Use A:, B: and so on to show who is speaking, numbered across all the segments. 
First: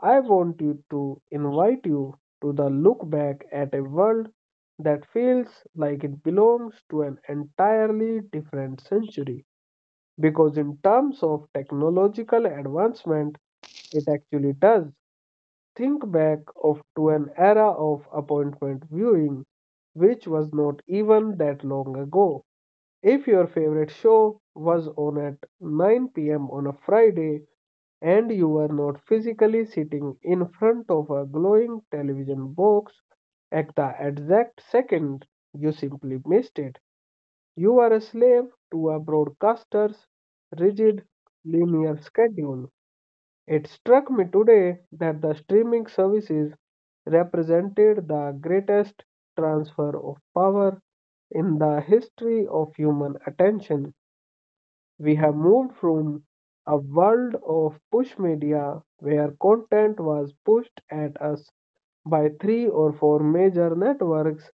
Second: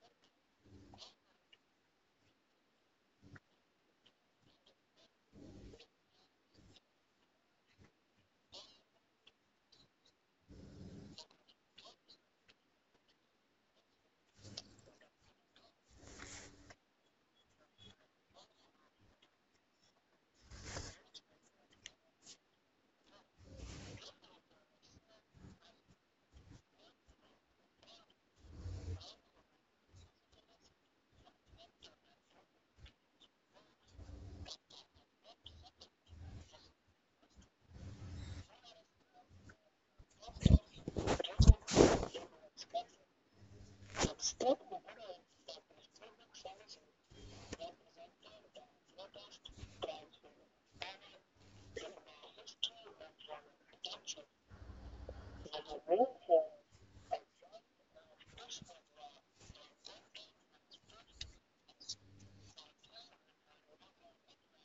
A: I want you to invite you to the look back at a world that feels like it belongs to an entirely different century. Because, in terms of technological advancement, it actually does. Think back to an era of appointment viewing, which was not even that long ago. If your favorite show was on at 9 p.m. on a Friday and you were not physically sitting in front of a glowing television box at the exact second, you simply missed it. You are a slave to a broadcaster's rigid linear schedule. It struck me today that the streaming services represented the greatest transfer of power in the history of human attention. We have moved from a world of push media, where content was pushed at us by three or four major networks,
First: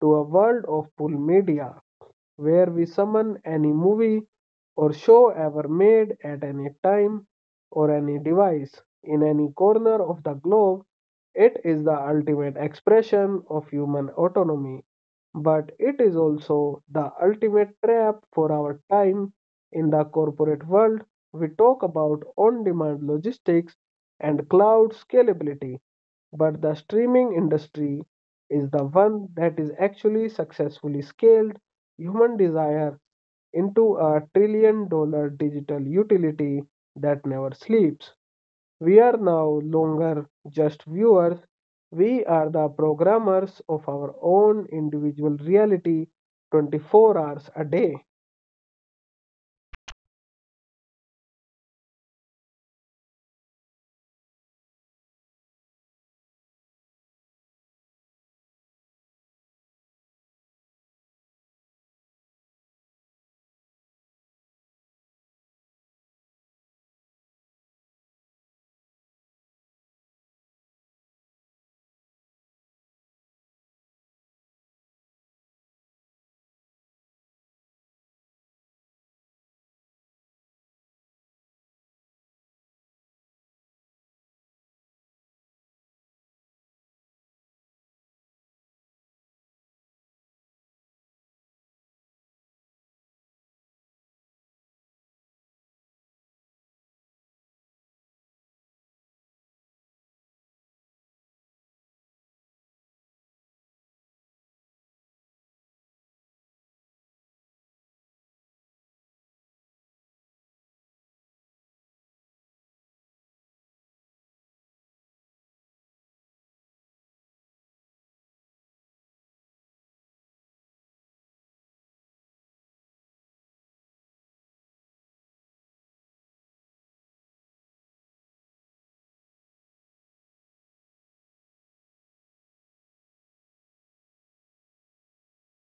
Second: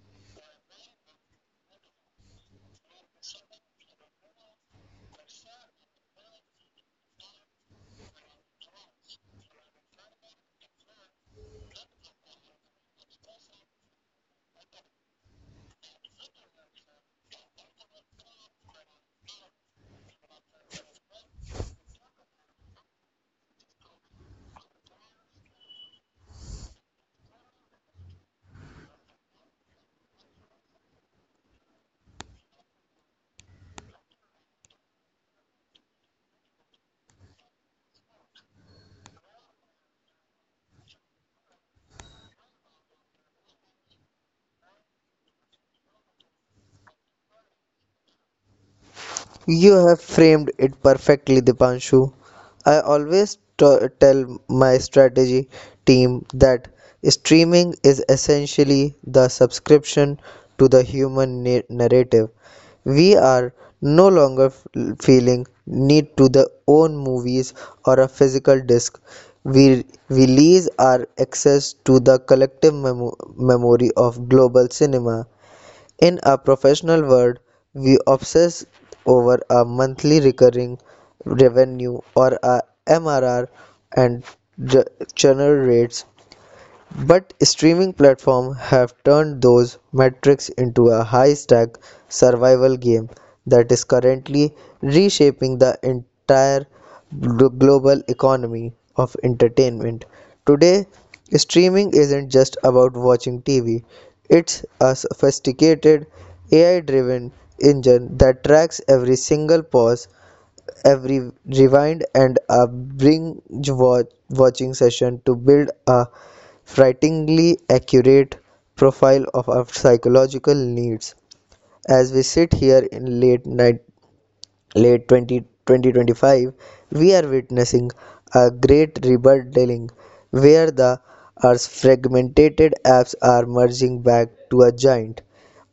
A: to a world of pull media, where we summon any movie or show ever made at any time or any device in any corner of the globe. It is the ultimate expression of human autonomy, but it is also the ultimate trap for our time. In the corporate world, we talk about on demand logistics and cloud scalability. But the streaming industry is the one that is actually successfully scaled human desire into a $1 trillion digital utility that never sleeps. We are no longer just viewers; we are the programmers of our own individual reality 24 hours a day.
B: You have framed it perfectly, Dipanshu. I always tell my strategy team that streaming is essentially the subscription to the human narrative. We are no longer feeling need to the own movies or a physical disc. We lease our access to the collective memory of global cinema. In a professional world, we obsess over a monthly recurring revenue or a MRR and generate but streaming platforms have turned those metrics into a high-stakes survival game that is currently reshaping the entire global economy of entertainment. Today, streaming isn't just about watching TV. It's a sophisticated AI-driven engine that tracks every single pause, every rewind and a binge watching session to build a frighteningly accurate profile of our psychological needs. As we sit here in late night, late 20 2025, we are witnessing a great rebuilding where the Earth's fragmented apps are merging back to a giant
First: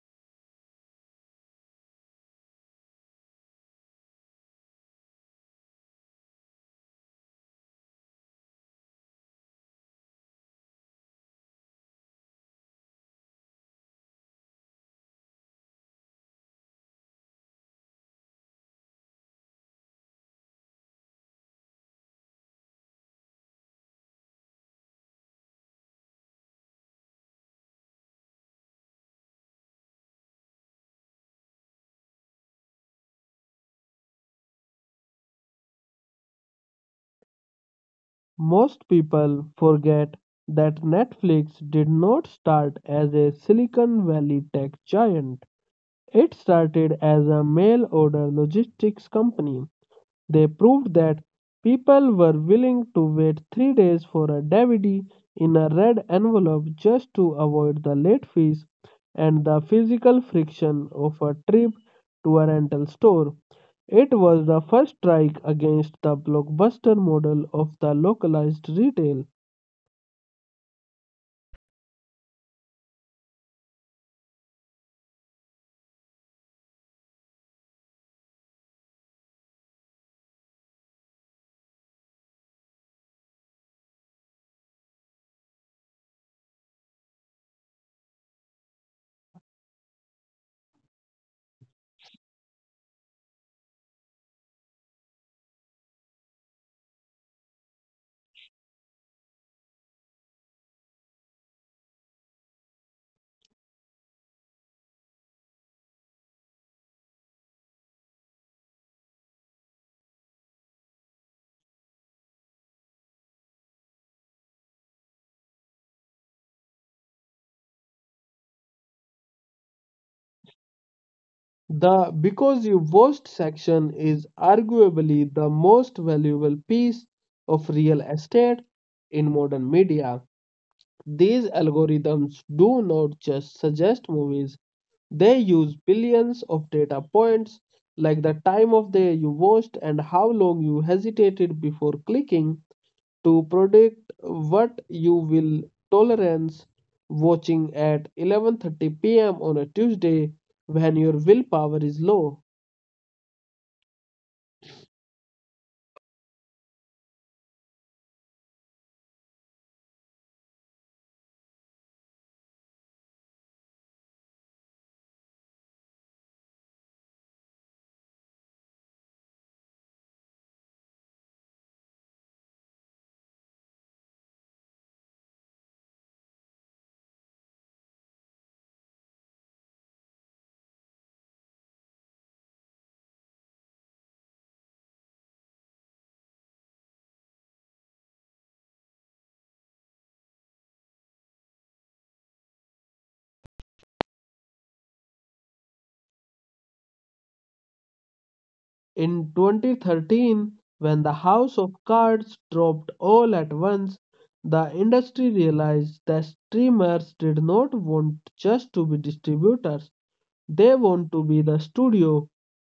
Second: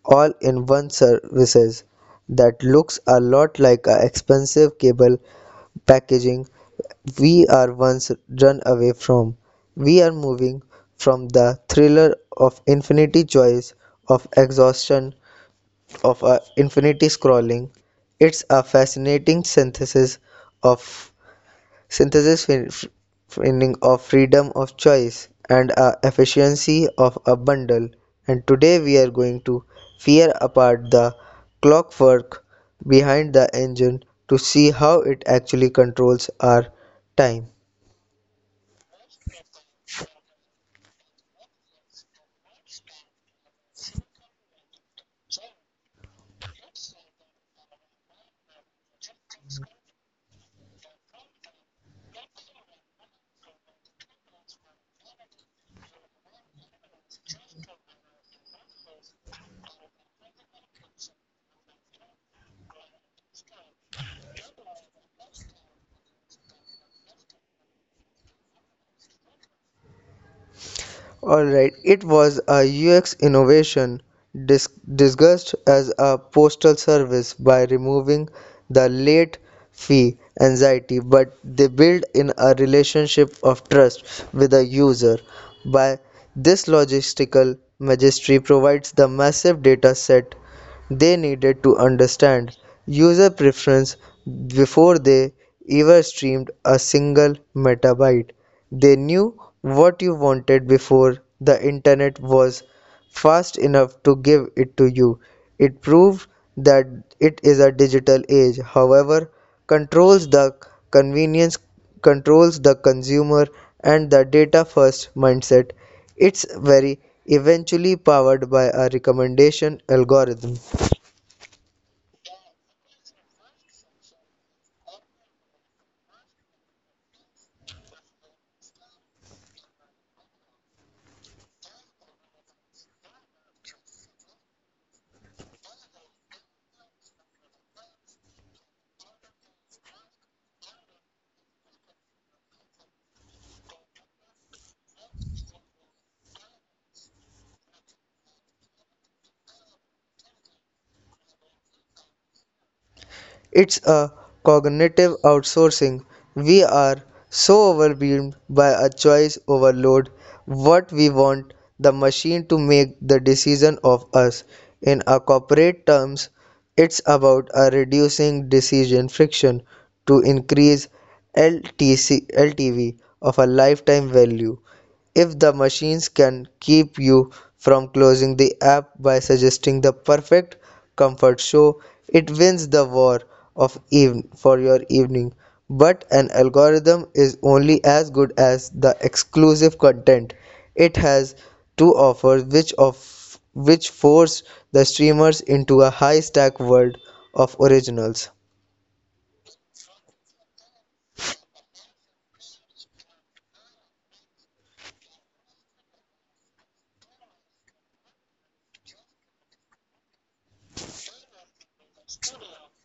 B: all in one services that looks a lot like a expensive cable packaging we are once run away from. We are moving from the thriller of infinity choice, of exhaustion, of infinity scrolling. It's a fascinating synthesis of synthesis meaning of freedom of choice and a efficiency of a bundle and today we are going to tear apart the clockwork behind the engine to see how it actually controls our time.
A: Most people forget that Netflix did not start as a Silicon Valley tech giant. It started as a mail order logistics company. They proved that people were willing to wait 3 days for a DVD in a red envelope just to avoid the late fees and the physical friction of a trip to a rental store. It was the first strike against the blockbuster model of the localized retail.
B: Alright, it was a UX innovation dis- disguised as a postal service by removing the late fee anxiety, but they build in a relationship of trust with the user. By this logistical magistry provides the massive data set they needed to understand user preference before they ever streamed a single metabyte. They knew what you wanted before the internet was fast enough to give it to you. It proved that it is a digital age, however, controls the convenience, controls the consumer, and the data first mindset. It's very eventually powered by a recommendation algorithm.
A: The Because You Watched section is arguably the most valuable piece of real estate in modern media. These algorithms do not just suggest movies; they use billions of data points, like the time of day you watched and how long you hesitated before clicking, to predict what you will tolerance watching at 11:30 p.m. on a Tuesday when your willpower is low.
B: It's a cognitive outsourcing. We are so overwhelmed by a choice overload, what we want the machine to make the decision of us. In a corporate terms, it's about a reducing decision friction to increase LTC, LTV of a lifetime value. If the machines can keep you from closing the app by suggesting the perfect comfort show, it wins the war of even for your evening. But an algorithm is only as good as the exclusive content it has to offer, which of which force the streamers into a high stack world of originals.
A: In 2013, when the House of Cards dropped all at once, the industry realized that streamers did not want just to be distributors; they want to be the studio.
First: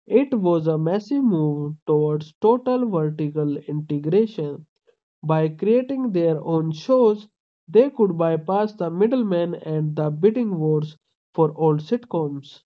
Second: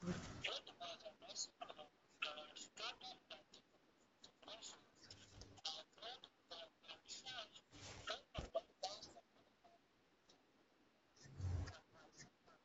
A: It was a massive move towards total vertical integration. By creating their own shows, they could bypass the middlemen and the bidding wars for old sitcoms.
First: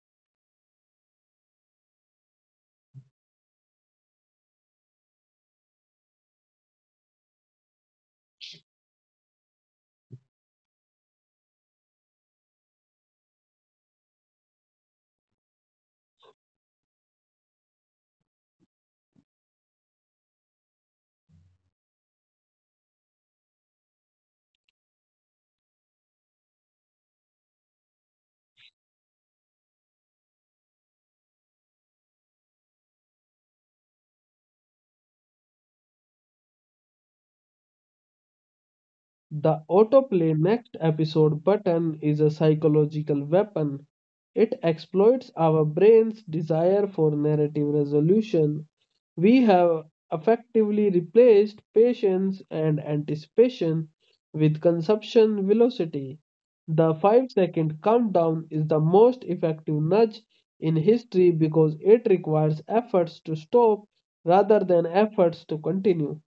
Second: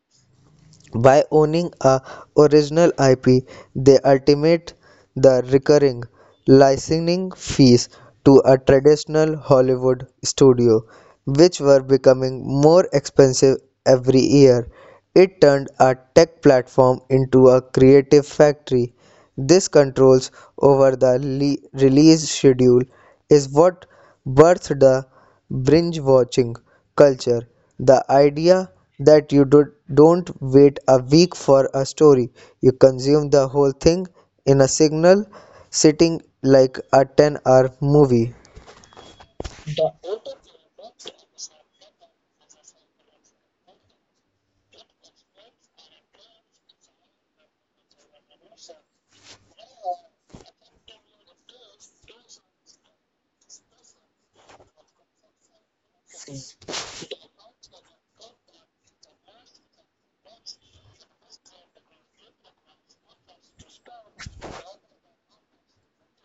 B: By owning a original IP, they ultimate the recurring licensing fees to a traditional Hollywood studio, which were becoming more expensive every year. It turned a tech platform into a creative factory. This controls over the release schedule is what birthed the binge watching culture. The idea that don't wait a week for a story, you consume the whole thing in a single sitting like a 10-hour movie.
A: The autoplay next episode button is a psychological weapon. It exploits our brain's desire for narrative resolution. We have effectively replaced patience and anticipation with consumption velocity. The 5-second countdown is the most effective nudge in history, because it requires efforts to stop rather than efforts to continue.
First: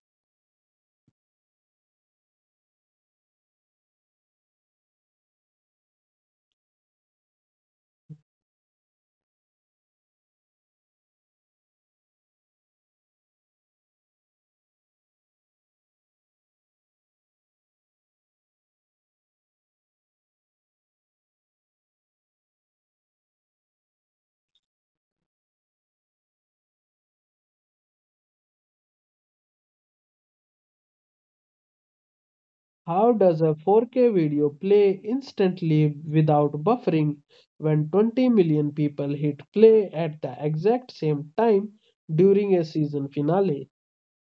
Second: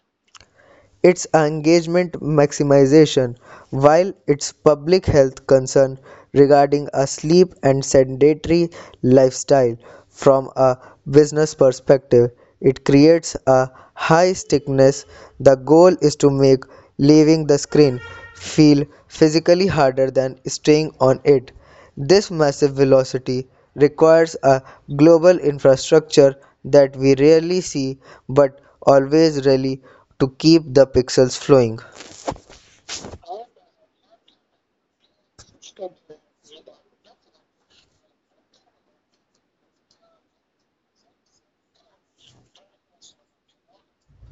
B: Its engagement maximization, while its public health concern regarding a sleep and sedentary lifestyle from a business perspective, it creates a high stickiness. The goal is to make leaving the screen feel physically harder than staying on it. This massive velocity requires a global infrastructure that we rarely see but always rally to keep the pixels flowing.
A: How does a 4K video play instantly without buffering when 20 million people hit play at the exact same time during a season finale?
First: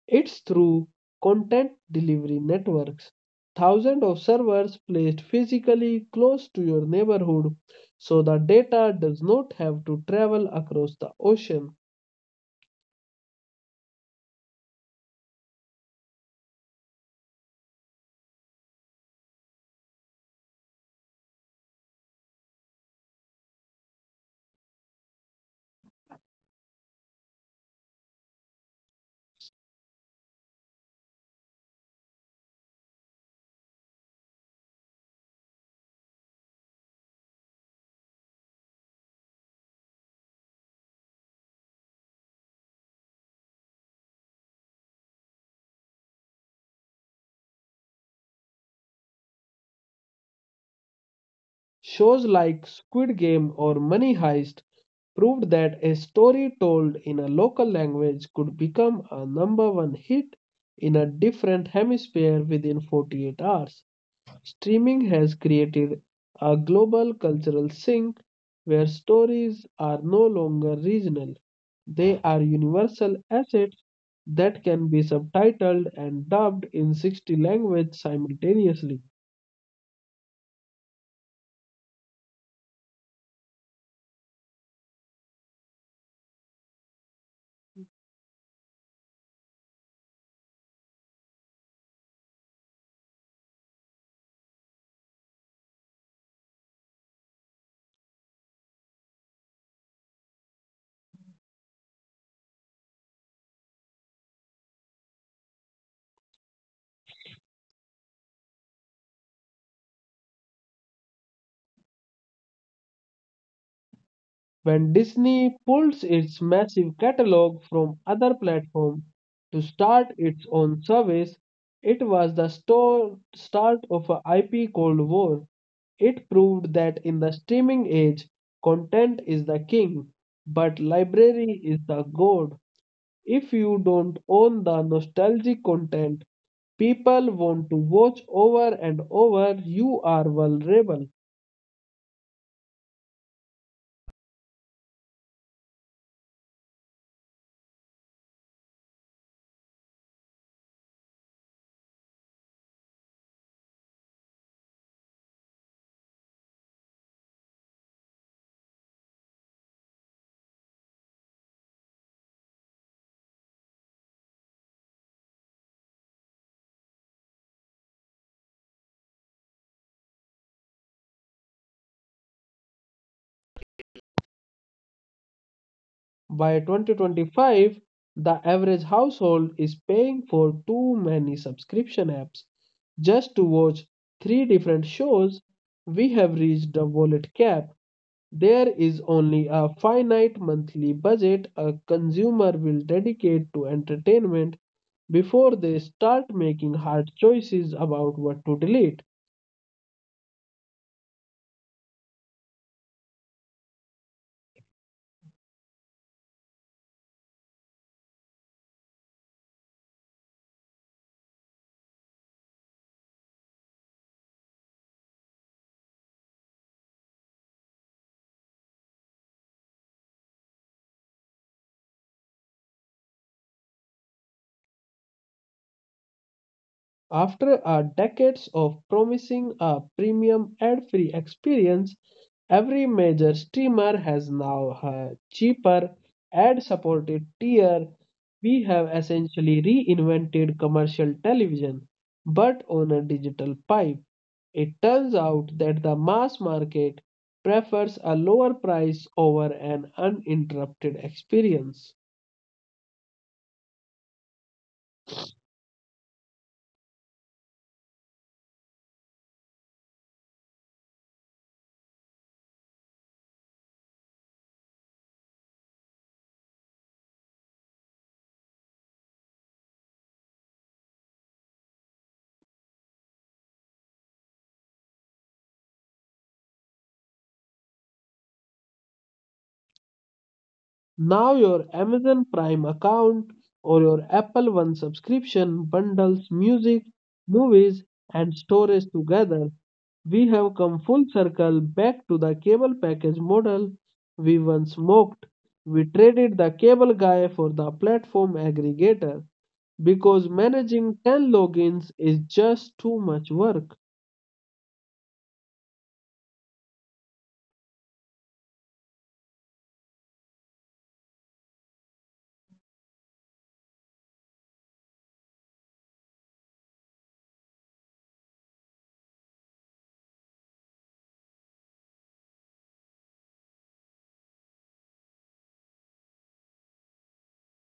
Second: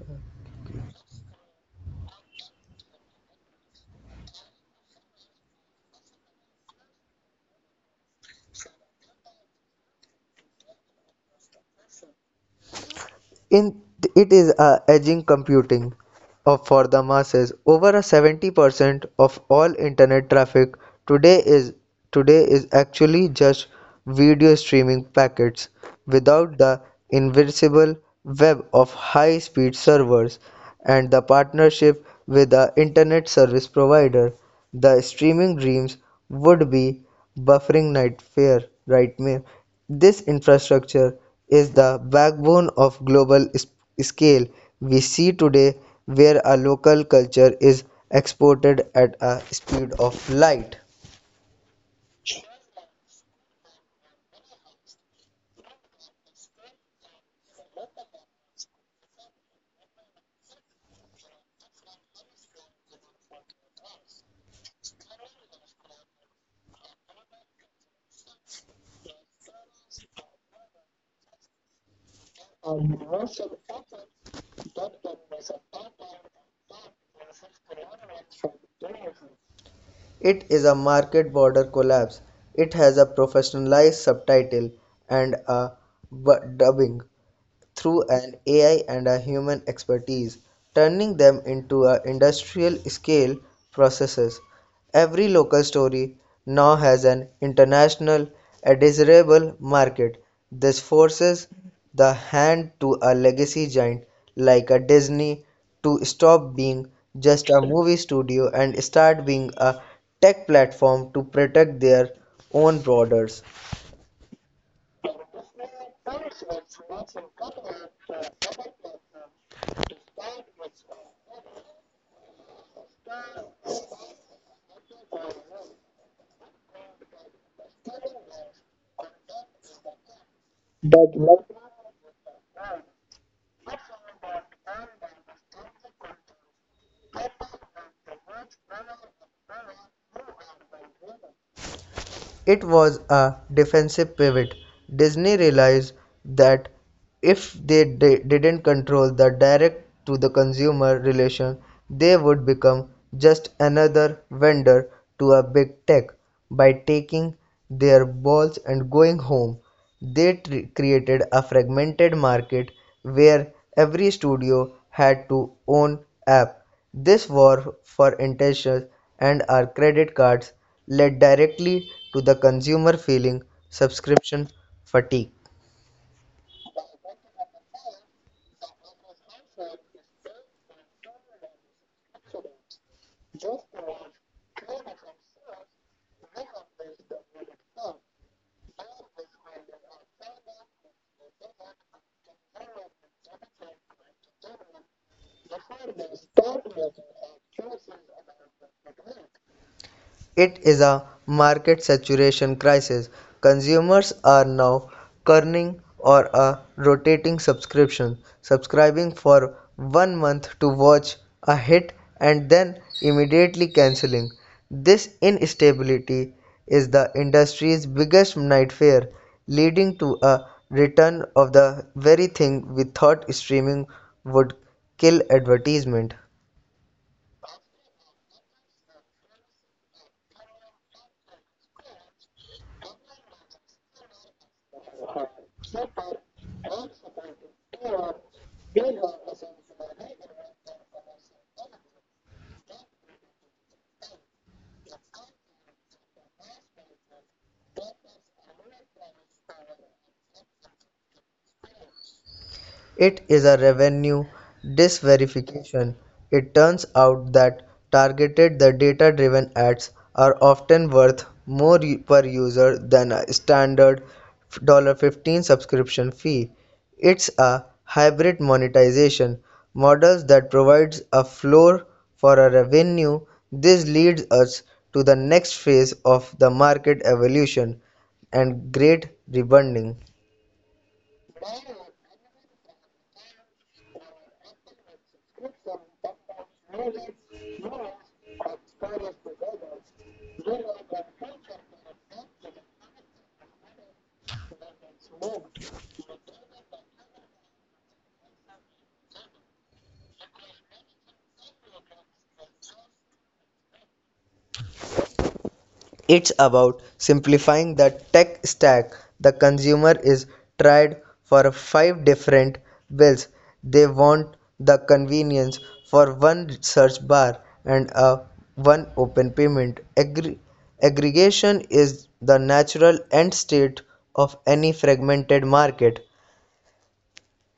A: It's through content delivery networks. Thousands of servers placed physically close to your neighborhood, so the data does not have to travel across the ocean.
B: In it is a edging computing of for the masses. Over a 70% of all internet traffic today is today is actually just video streaming packets without the invisible web of high-speed servers and the partnership with the internet service provider. The streaming dreams would be buffering nightmare. This infrastructure is the backbone of global scale we see today where a local culture is exported at a speed of light.
A: Shows like Squid Game or Money Heist proved that a story told in a local language could become a number one hit in a different hemisphere within 48 hours. Streaming has created a global cultural sink where stories are no longer regional. They are universal assets that can be subtitled and dubbed in 60 languages simultaneously.
B: It is a market border collapse. It has a professionalized subtitle and a dubbing. Through an AI and a human expertise, turning them into a industrial scale processes. Every local story now has an international desirable market. This forces the hand to a legacy giant like a Disney to stop being just a movie studio and start being a tech platform to protect their own borders.
A: When Disney pulls its massive catalog from other platforms to start its own service, it was the start of a IP Cold War. It proved that in the streaming age, content is the king, but library is the god. If you don't own the nostalgic content people want to watch over and over, you are vulnerable.
B: It was a defensive pivot. Disney realized that if they didn't control the direct to the consumer relation, they would become just another vendor to a big tech. By taking their balls and going home, they created a fragmented market where every studio had to own app. This war for intentions and our credit cards led directly to the consumer feeling subscription fatigue.
A: By 2025, the average household is paying for too many subscription apps just to watch three different shows. We have reached the wallet cap. There is only a finite monthly budget a consumer will dedicate to entertainment before they start making hard choices about what to delete.
B: It is a market saturation crisis. Consumers are now churning or a rotating subscription, subscribing for one month to watch a hit and then immediately canceling. This instability is the industry's biggest nightmare, leading to a return of the very thing we thought streaming would kill advertisement.
A: After decades of promising a premium ad-free experience, every major streamer has now a cheaper ad-supported tier. We have essentially reinvented commercial television, but on a digital pipe. It turns out that the mass market prefers a lower price over an uninterrupted experience.
B: It is a revenue disverification. It turns out that targeted the data driven ads are often worth more per user than a standard $1.15 subscription fee. It's a hybrid monetization models that provides a floor for a revenue. This leads us to the next phase of the market evolution and great rebundling.
A: Now your Amazon Prime account or your Apple One subscription bundles music, movies, and storage together. We have come full circle back to the cable package model we once mocked. We traded the cable guy for the platform aggregator, because managing 10 logins is just too much work.
B: It's about simplifying the tech stack the consumer is tried for five different bills. They want the convenience for one search bar and a one open payment. Aggregation is the natural end state of any fragmented market.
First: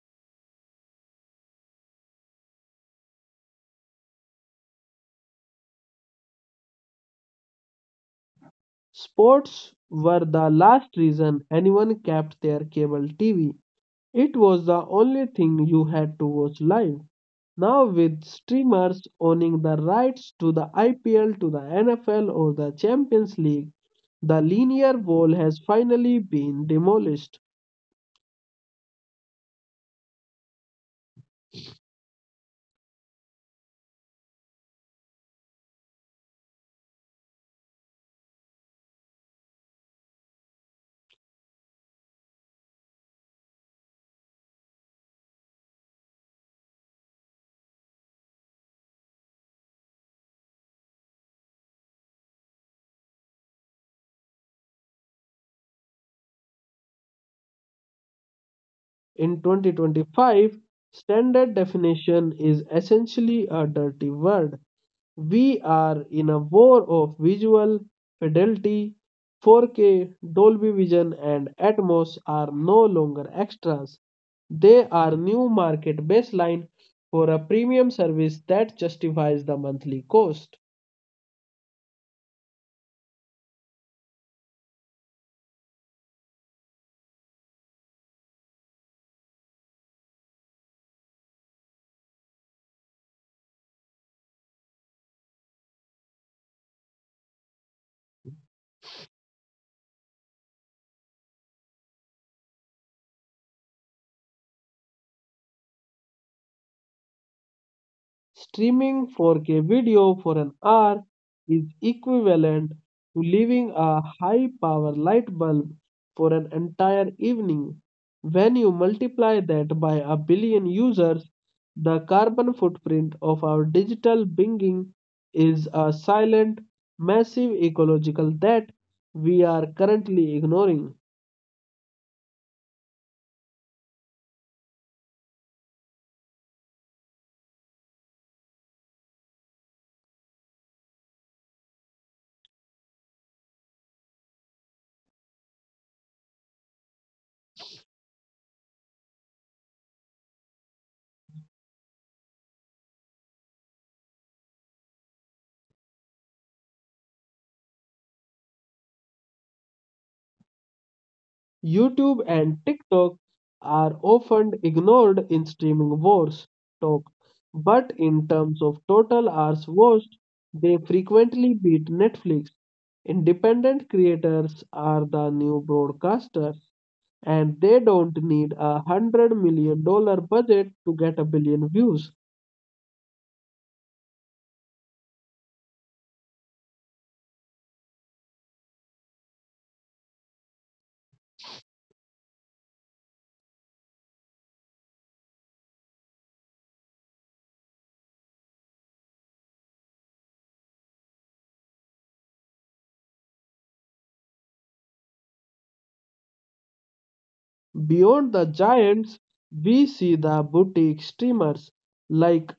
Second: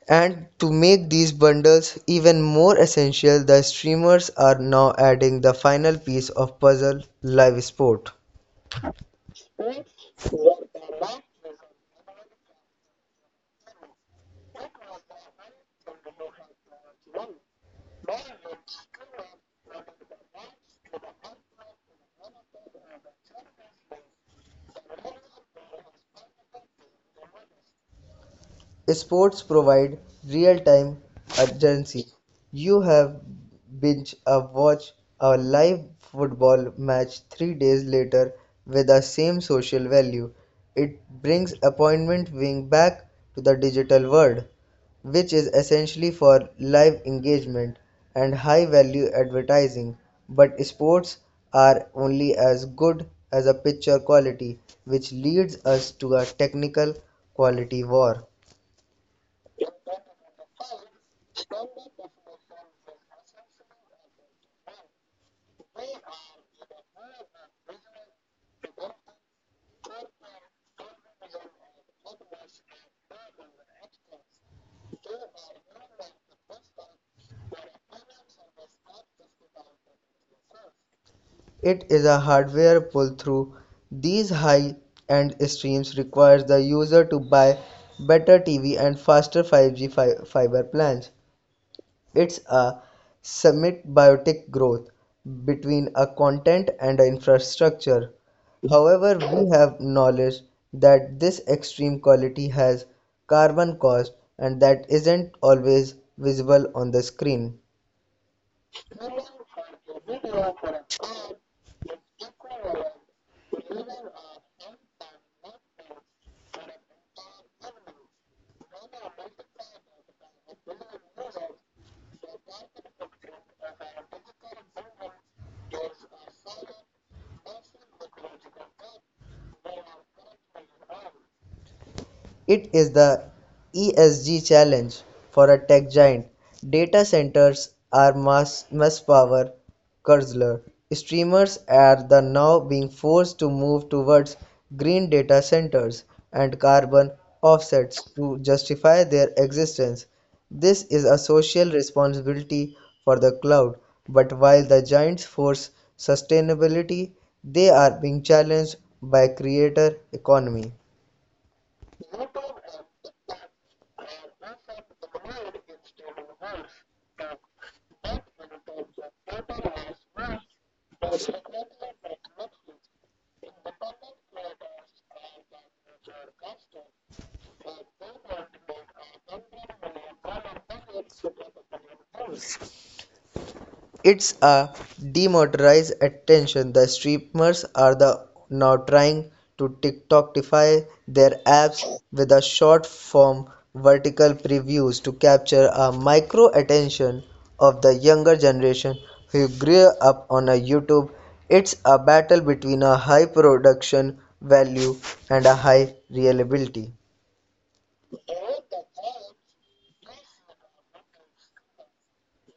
B: And to make these bundles even more essential, the streamers are now adding the final piece of puzzle live sport.
A: Sports were the last reason anyone kept their cable TV. It was the only thing you had to watch live. Now, with streamers owning the rights to the IPL, to the NFL or the Champions League, the linear wall has finally been demolished.
B: Sports provide real-time urgency. You have binge a watch a live football match 3 days later with the same social value. It brings appointment viewing back to the digital world, which is essentially for live engagement and high-value advertising. But sports are only as good as a picture quality, which leads us to a technical quality war.
A: In 2025, standard definition is essentially a dirty word. We are in a war of visual fidelity. 4K, Dolby Vision, and Atmos are no longer extras. They are new market baseline for a premium service that justifies the monthly cost.
B: It is a hardware pull-through; these high-end streams requires the user to buy better TV and faster 5G fiber plans. It's a symbiotic growth between a content and a infrastructure. However, we have knowledge that this extreme quality has carbon cost and that isn't always visible on the screen.
A: Streaming 4K video for an hour is equivalent to leaving a high power light bulb for an entire evening. When you multiply that by a billion users, the carbon footprint of our digital being is a silent, massive ecological debt we are currently ignoring.
B: It is the ESG challenge for a tech giant. Data centers are mass power guzzler. Streamers are the now being forced to move towards green data centers and carbon offsets to justify their existence. This is a social responsibility for the cloud, but while the giants force sustainability, they are being challenged by creator economy.
A: YouTube and TikTok are often ignored in streaming wars talk, but in terms of total hours watched, they frequently beat Netflix. Independent creators are the new broadcasters, and they don't need a $100 million budget to get a billion views.
B: It's a demotorized attention. The streamers are the now trying to TikTokify their apps with a short form vertical previews to capture a micro attention of the younger generation who grew up on a YouTube. It's a battle between a high production value and a high reliability.
A: Beyond the giants, we see the boutique streamers, like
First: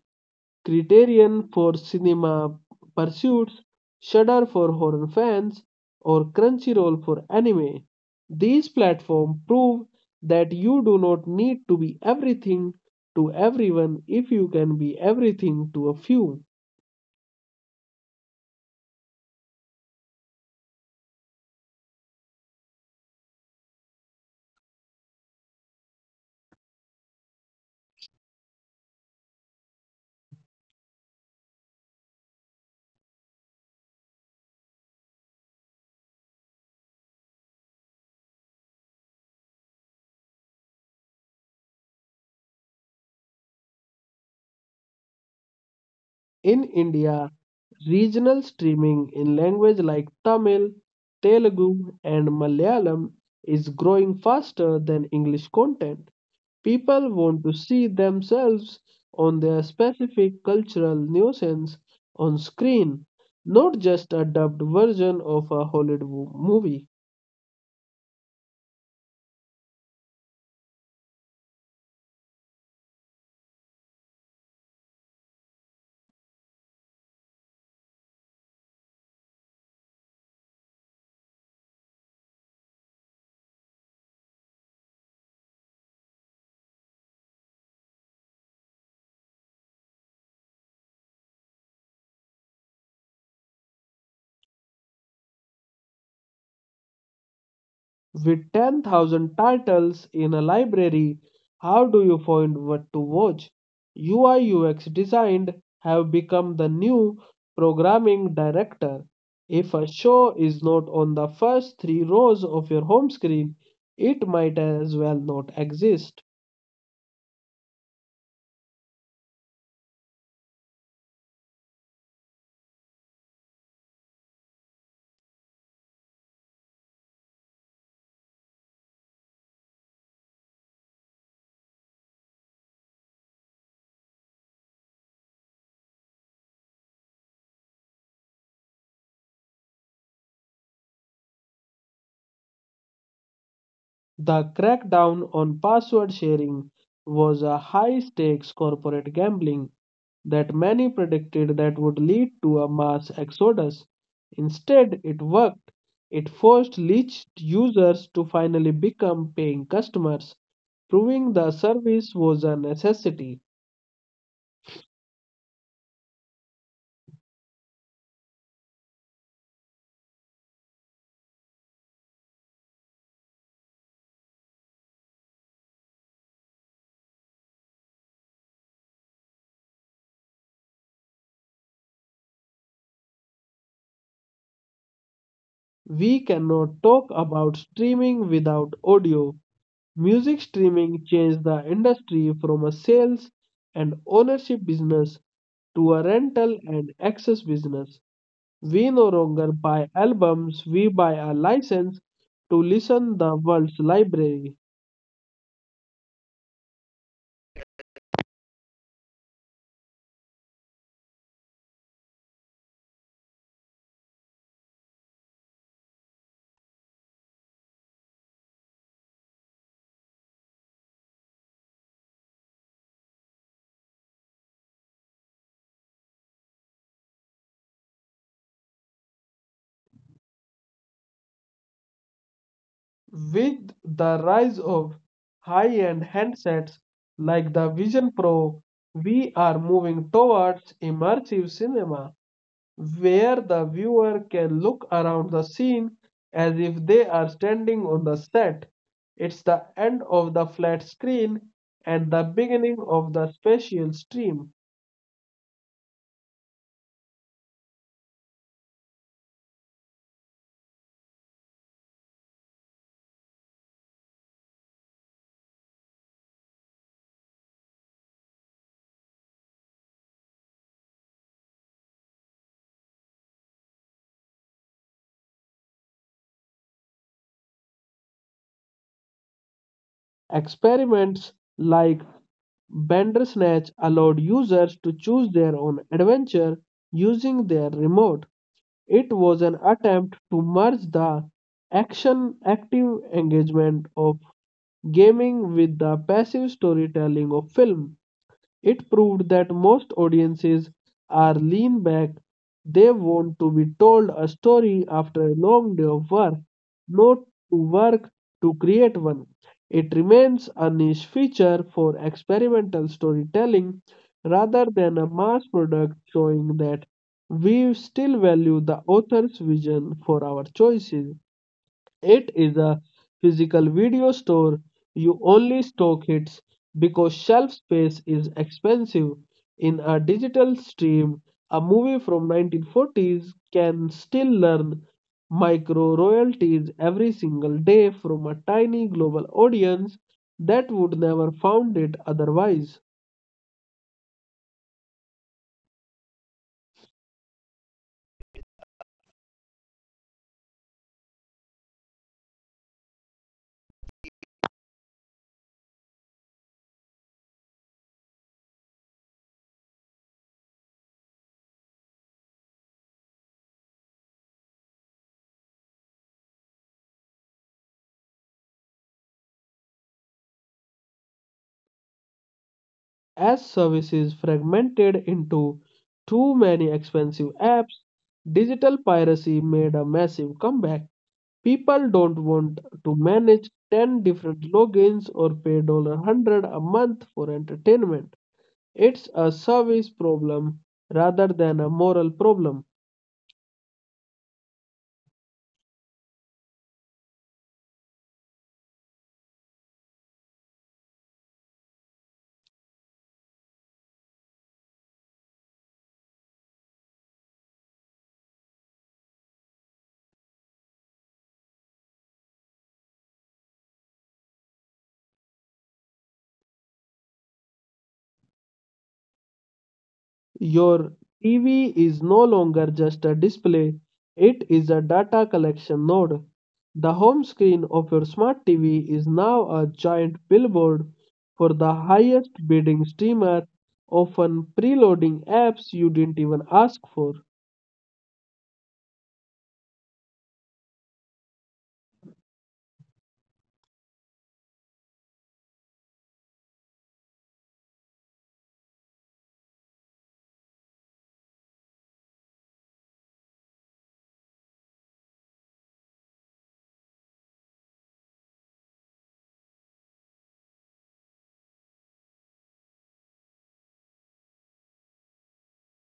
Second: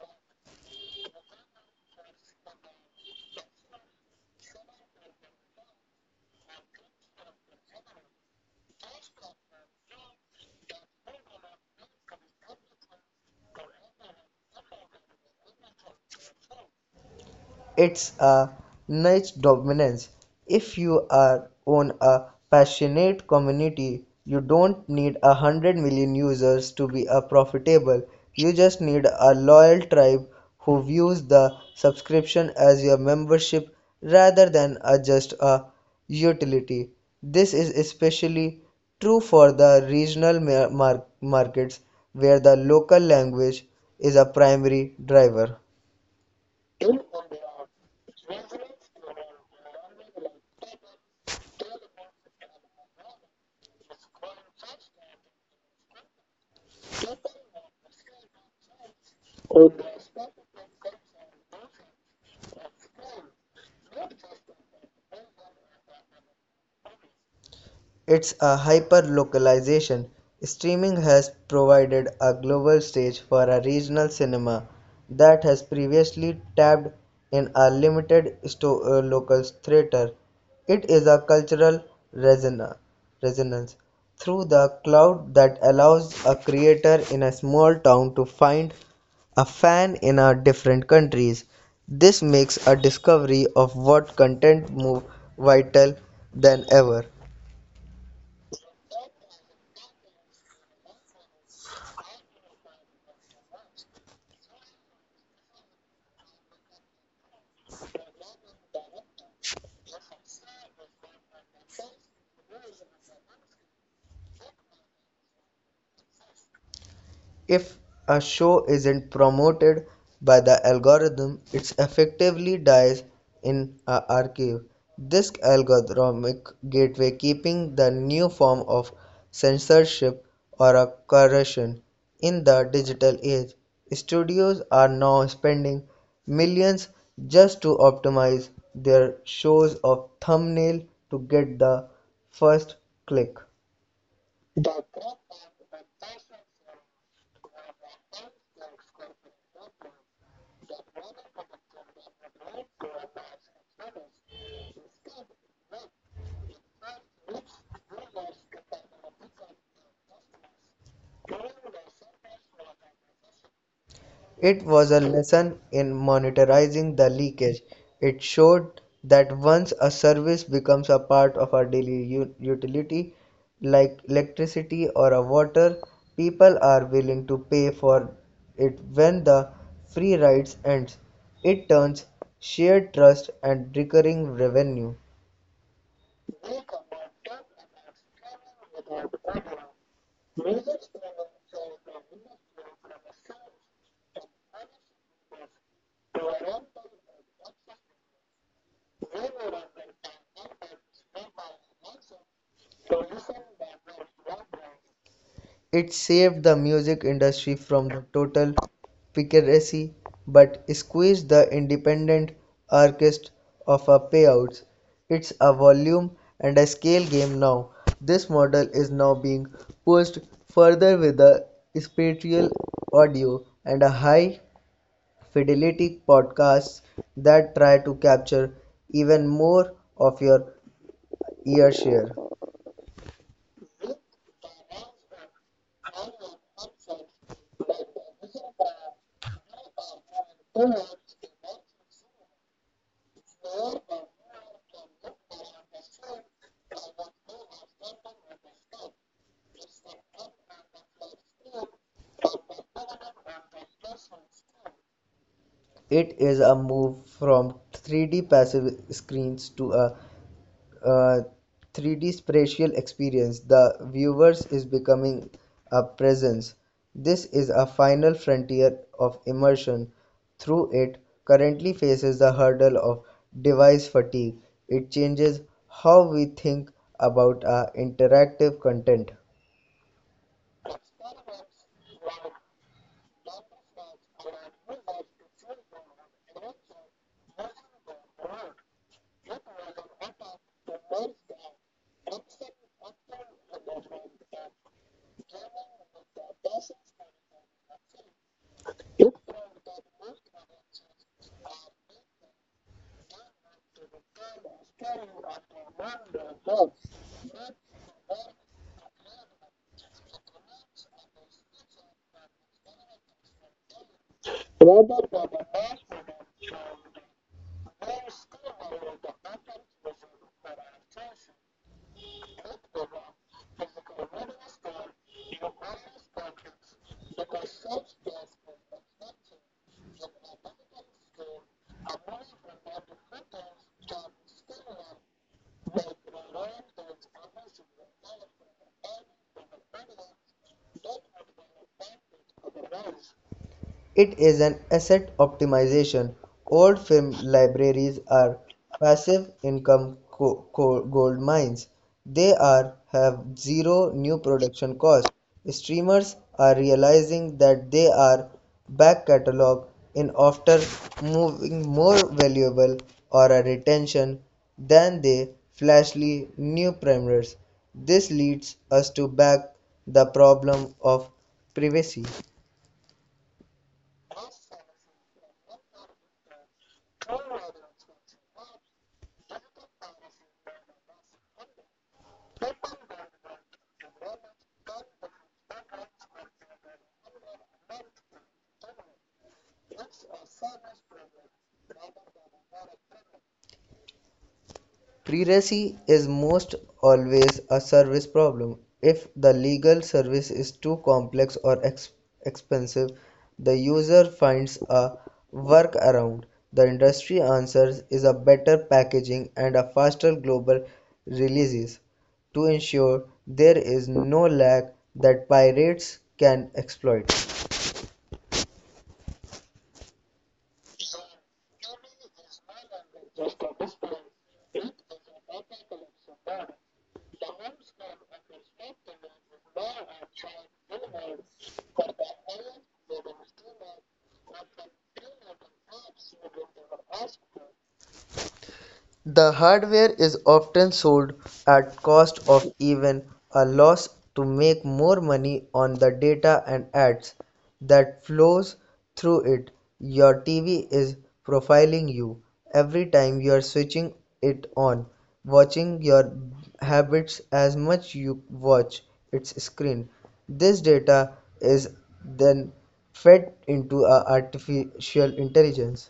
A: Criterion for cinema pursuits, Shudder for horror fans, or Crunchyroll for anime. These platforms prove that you do not need to be everything to everyone if you can be everything to a few.
B: It's a niche dominance. If you are on a passionate community, you don't need 100 million users to be a profitable. You just need a loyal tribe who views the subscription as your membership rather than a just a utility. This is especially true for the regional markets where the local language is a primary driver.
A: In India, regional streaming in languages like Tamil, Telugu, and Malayalam is growing faster than English content. People want to see themselves on their specific cultural nuisance on screen, not just a dubbed version of a Hollywood movie.
B: It's a hyper-localization, streaming has provided a global stage for a regional cinema that has previously tapped in a limited local theater. It is a cultural reson- resonance through the cloud that allows a creator in a small town to find a fan in a different countries. This makes a discovery of what content more vital than ever.
A: With 10,000 titles in a library, how do you find what to watch? UI UX designed have become the new programming director. If a show is not on the first three rows of your home screen, it might as well not exist.
B: If a show isn't promoted by the algorithm, it effectively dies in a archive. This algorithmic gateway keeping the new form of censorship or a corruption in the digital age. Studios are now spending millions just to optimize their shows of thumbnail to get the first click.
A: The crackdown on password sharing was a high-stakes corporate gambling that many predicted that would lead to a mass exodus. Instead, it worked. It forced leached users to finally become paying customers, proving the service was a necessity.
B: It was a lesson in monitoring the leakage; it showed that once a service becomes a part of our daily utility, like electricity or a water, people are willing to pay for it when the free rides ends. It turns shared trust and recurring revenue.
A: We cannot talk about streaming without audio. Music streaming changed the industry from a sales and ownership business to a rental and access business. We no longer buy albums; we buy a license to listen the world's library.
B: It saved the music industry from the total piracy, but squeezed the independent artist of a payout. It's a volume and a scale game now. This model is now being pushed further with the spatial audio and a high fidelity podcasts that try to capture even more of your ear share.
A: With the rise of high-end handsets like the Vision Pro, we are moving towards immersive cinema, where the viewer can look around the scene as if they are standing on the set. It's the end of the flat screen and the beginning of the spatial stream.
B: It is a move from 3D passive screens to a uh, 3D spatial experience, the viewers is becoming a presence. This is a final frontier of immersion. Through it, currently faces the hurdle of device fatigue. It changes how we think about our interactive content.
A: Experiments like Bandersnatch allowed users to choose their own adventure using their remote. It was an attempt to merge the action active engagement of gaming with the passive storytelling of film. It proved that most audiences are lean back; they want to be told a story after a long day of work, not to work to create one. It remains a niche feature for experimental storytelling rather than a mass product, showing that we still value the author's vision for our choices. It is a physical video store. You only stock hits because shelf space is expensive. In a digital stream, a movie from 1940s can still earn micro royalties every single day from a tiny global audience that would never found it otherwise.
B: It is an asset optimization. Old film libraries are passive income gold mines. They are have zero new production cost. Streamers are realizing that they are back catalog in after moving more valuable or a retention than the flashly new primers. This leads us to back the problem of privacy.
A: As services fragmented into too many expensive apps, digital piracy made a massive comeback. People don't want to manage 10 different logins or pay 100 a month for entertainment. It's a service problem rather than a moral problem.
B: Piracy is most always a service problem. If the legal service is too complex or expensive, the user finds a workaround. The industry answers is a better packaging and a faster global releases to ensure there is no lag that pirates can exploit.
A: Your TV is no longer just a display; it is a data collection node. The home screen of your smart TV is now a giant billboard for the highest bidding streamer, often preloading apps you didn't even ask for.
B: The hardware is often sold at cost of even a loss to make more money on the data and ads that flows through it. Your TV is profiling you every time you are switching it on, watching your habits as much you watch its screen. This data is then fed into a artificial intelligence.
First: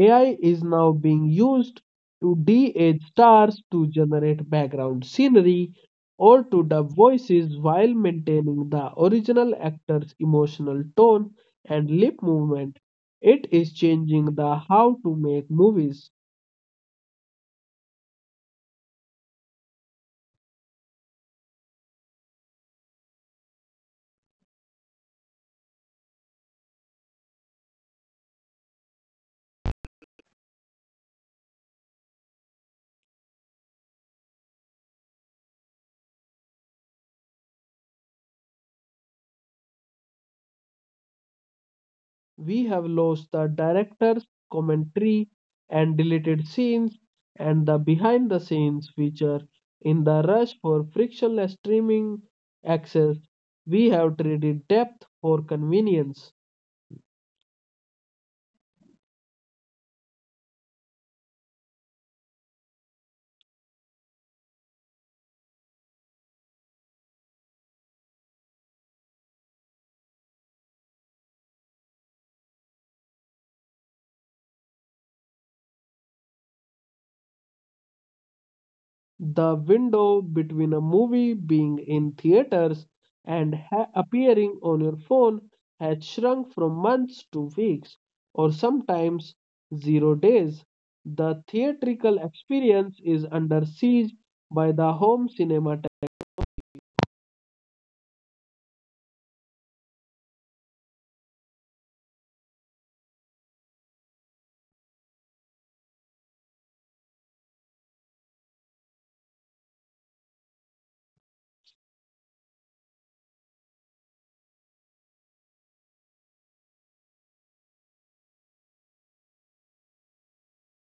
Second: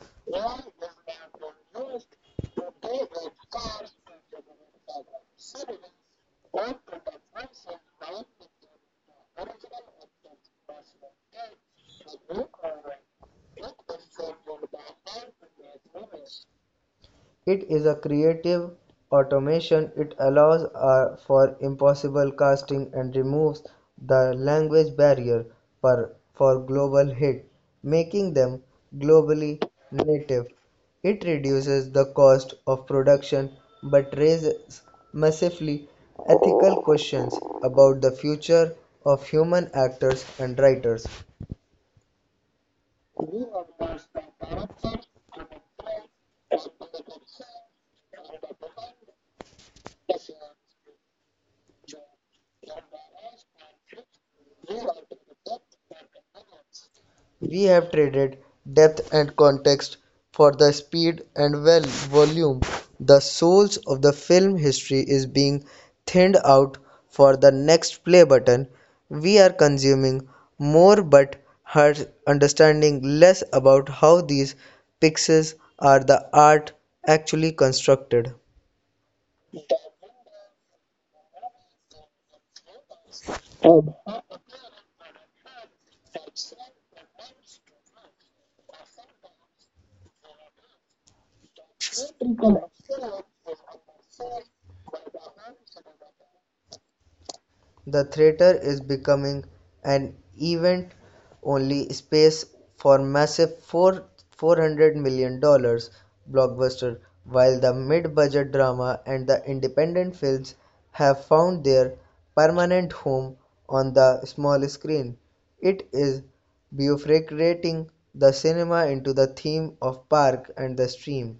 A: AI is now being used to de-age stars, to generate background scenery, or to dub voices while maintaining the original actor's emotional tone and lip movement. It is changing the how to make movies.
B: It is a creative automation, it allows for impossible casting and removes the language barrier for global hit, making them globally native. It reduces the cost of production but raises massively ethical questions about the future of human actors and writers.
A: We have lost the director's commentary and deleted scenes and the behind the scenes feature in the rush for frictionless streaming access. We have traded depth for convenience.
B: We have traded depth and context for the speed and well volume. The souls of the film history is being thinned out for the next play button. We are consuming more but are understanding less about how these pixels are the art actually constructed.
A: The window between a movie being in theaters and appearing on your phone has shrunk from months to weeks, or sometimes 0 days. The theatrical experience is under siege by the home cinema.
B: The theater is becoming an event only space for massive $400 million dollars blockbuster, while the mid budget drama and the independent films have found their permanent home on the small screen. It is bifurcating the cinema into the theme of park and the stream.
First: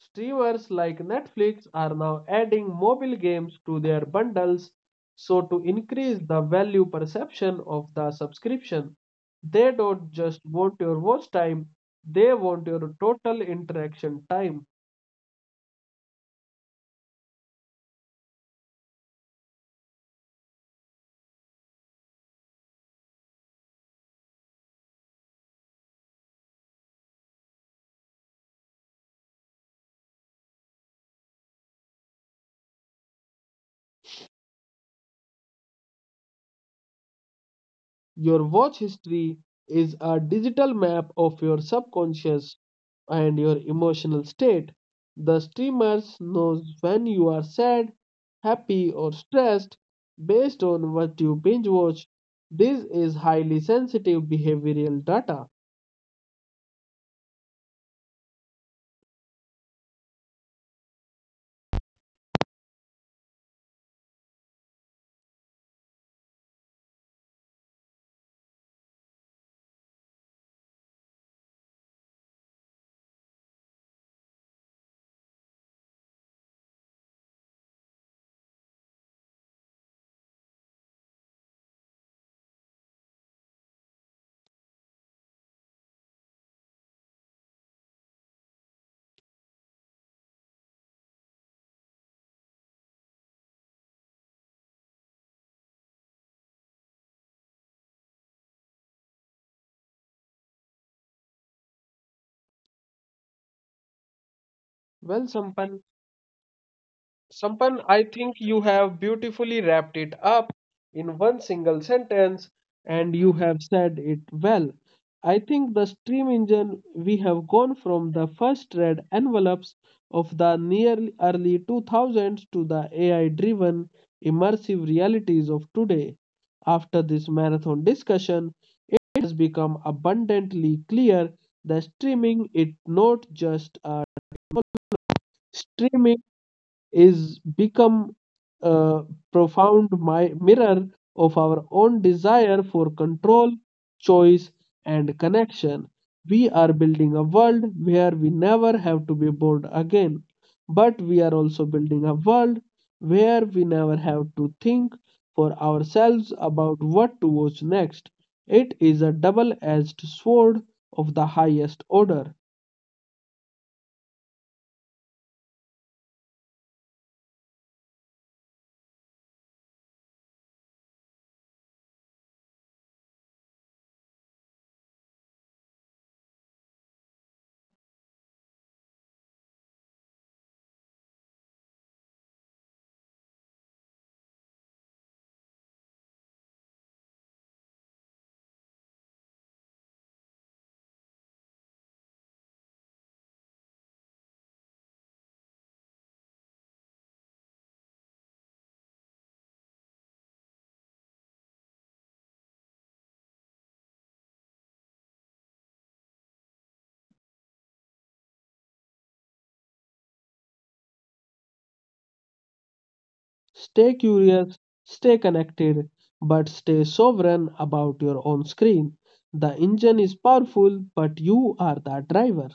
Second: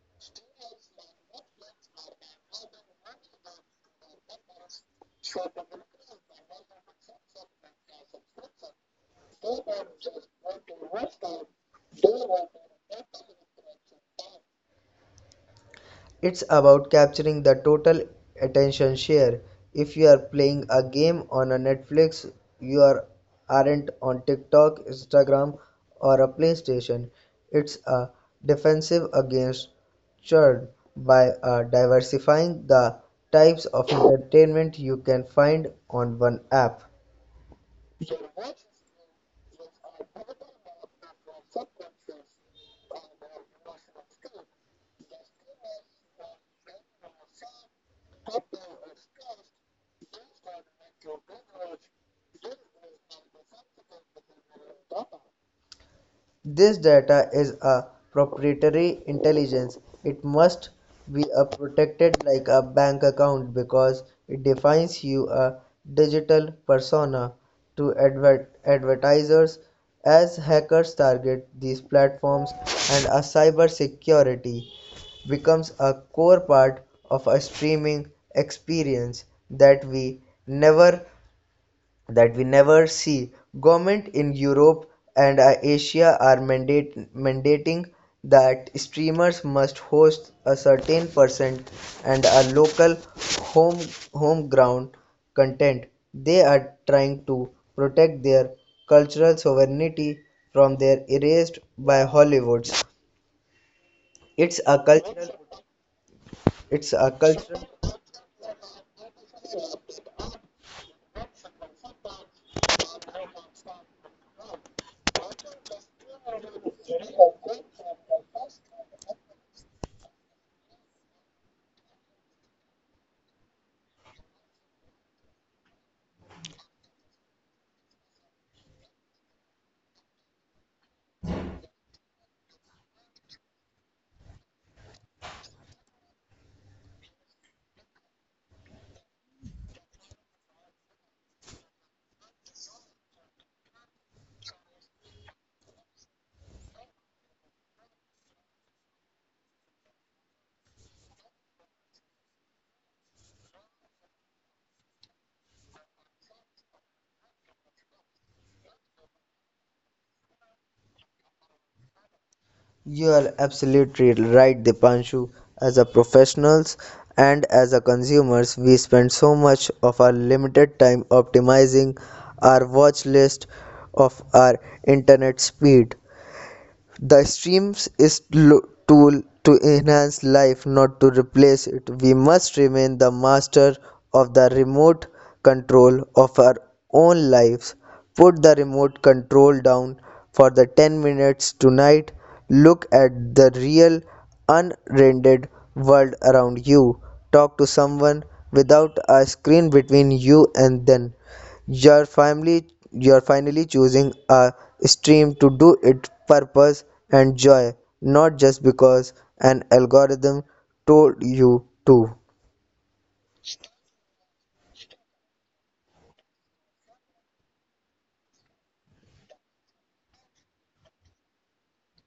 A: Streamers like Netflix are now adding mobile games to their bundles so to increase the value perception of the subscription. They don't just want your watch time; they want your total interaction time.
B: It's about capturing the total attention share. If you are playing a game on a Netflix, you are, aren't on TikTok, Instagram, or a PlayStation. It's a defensive against churn by diversifying the types of entertainment you can find on one app.
A: Your watch history is a digital map of your subconscious and your emotional state. The streamers knows when you are sad, happy or stressed based on what you binge watch. This is highly sensitive behavioral data.
B: This data is a proprietary intelligence. It must be a protected like a bank account because it defines you a digital persona to advertisers as hackers target these platforms and a cyber security becomes a core part of a streaming experience that we never that we never see. Government in Europe and Asia are mandating that streamers must host a certain percent and a local home home ground content. They are trying to protect their cultural sovereignty from their erased by Hollywood's. It's a
A: Well,
B: cultural.
A: Sampan,
B: It's a
A: Sampan, I
B: cultural.
A: think you have beautifully wrapped it up in one single sentence, and you have said it well. I think the steam engine, we have gone from the first red envelopes of the near early 2000s to the AI driven immersive realities of today. After this marathon discussion, it has become abundantly clear that streaming is not just a streaming is become a profound mirror of our own desire for control, choice, and connection. We are building a world where we never have to be bored again, but we are also building a world where we never have to think for ourselves about what to watch next. It is a double edged sword of the highest order.
B: You are absolutely right, Dipanshu. As a professionals and as a consumers, we spend so much of our limited time optimizing our watch list of our internet speed. The stream is tool to enhance life, not to replace it. We must remain the master of the remote control of our own lives. Put the remote control down for the 10 minutes tonight. Look at the real, unrendered world around you. Talk to someone without a screen between you and them. You're finally choosing a stream to do it purpose and joy, not just because an algorithm told you to.
A: Stay curious, stay connected, but stay sovereign about your own screen. The engine is powerful, but you are the driver.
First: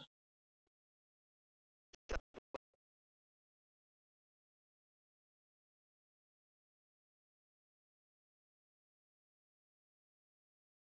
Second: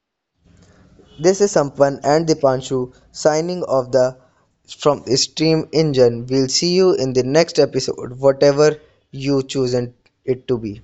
B: This is Sampan and Dipanshu signing off the from Stream Engine. We'll see you in the next episode, whatever you chosen it to be.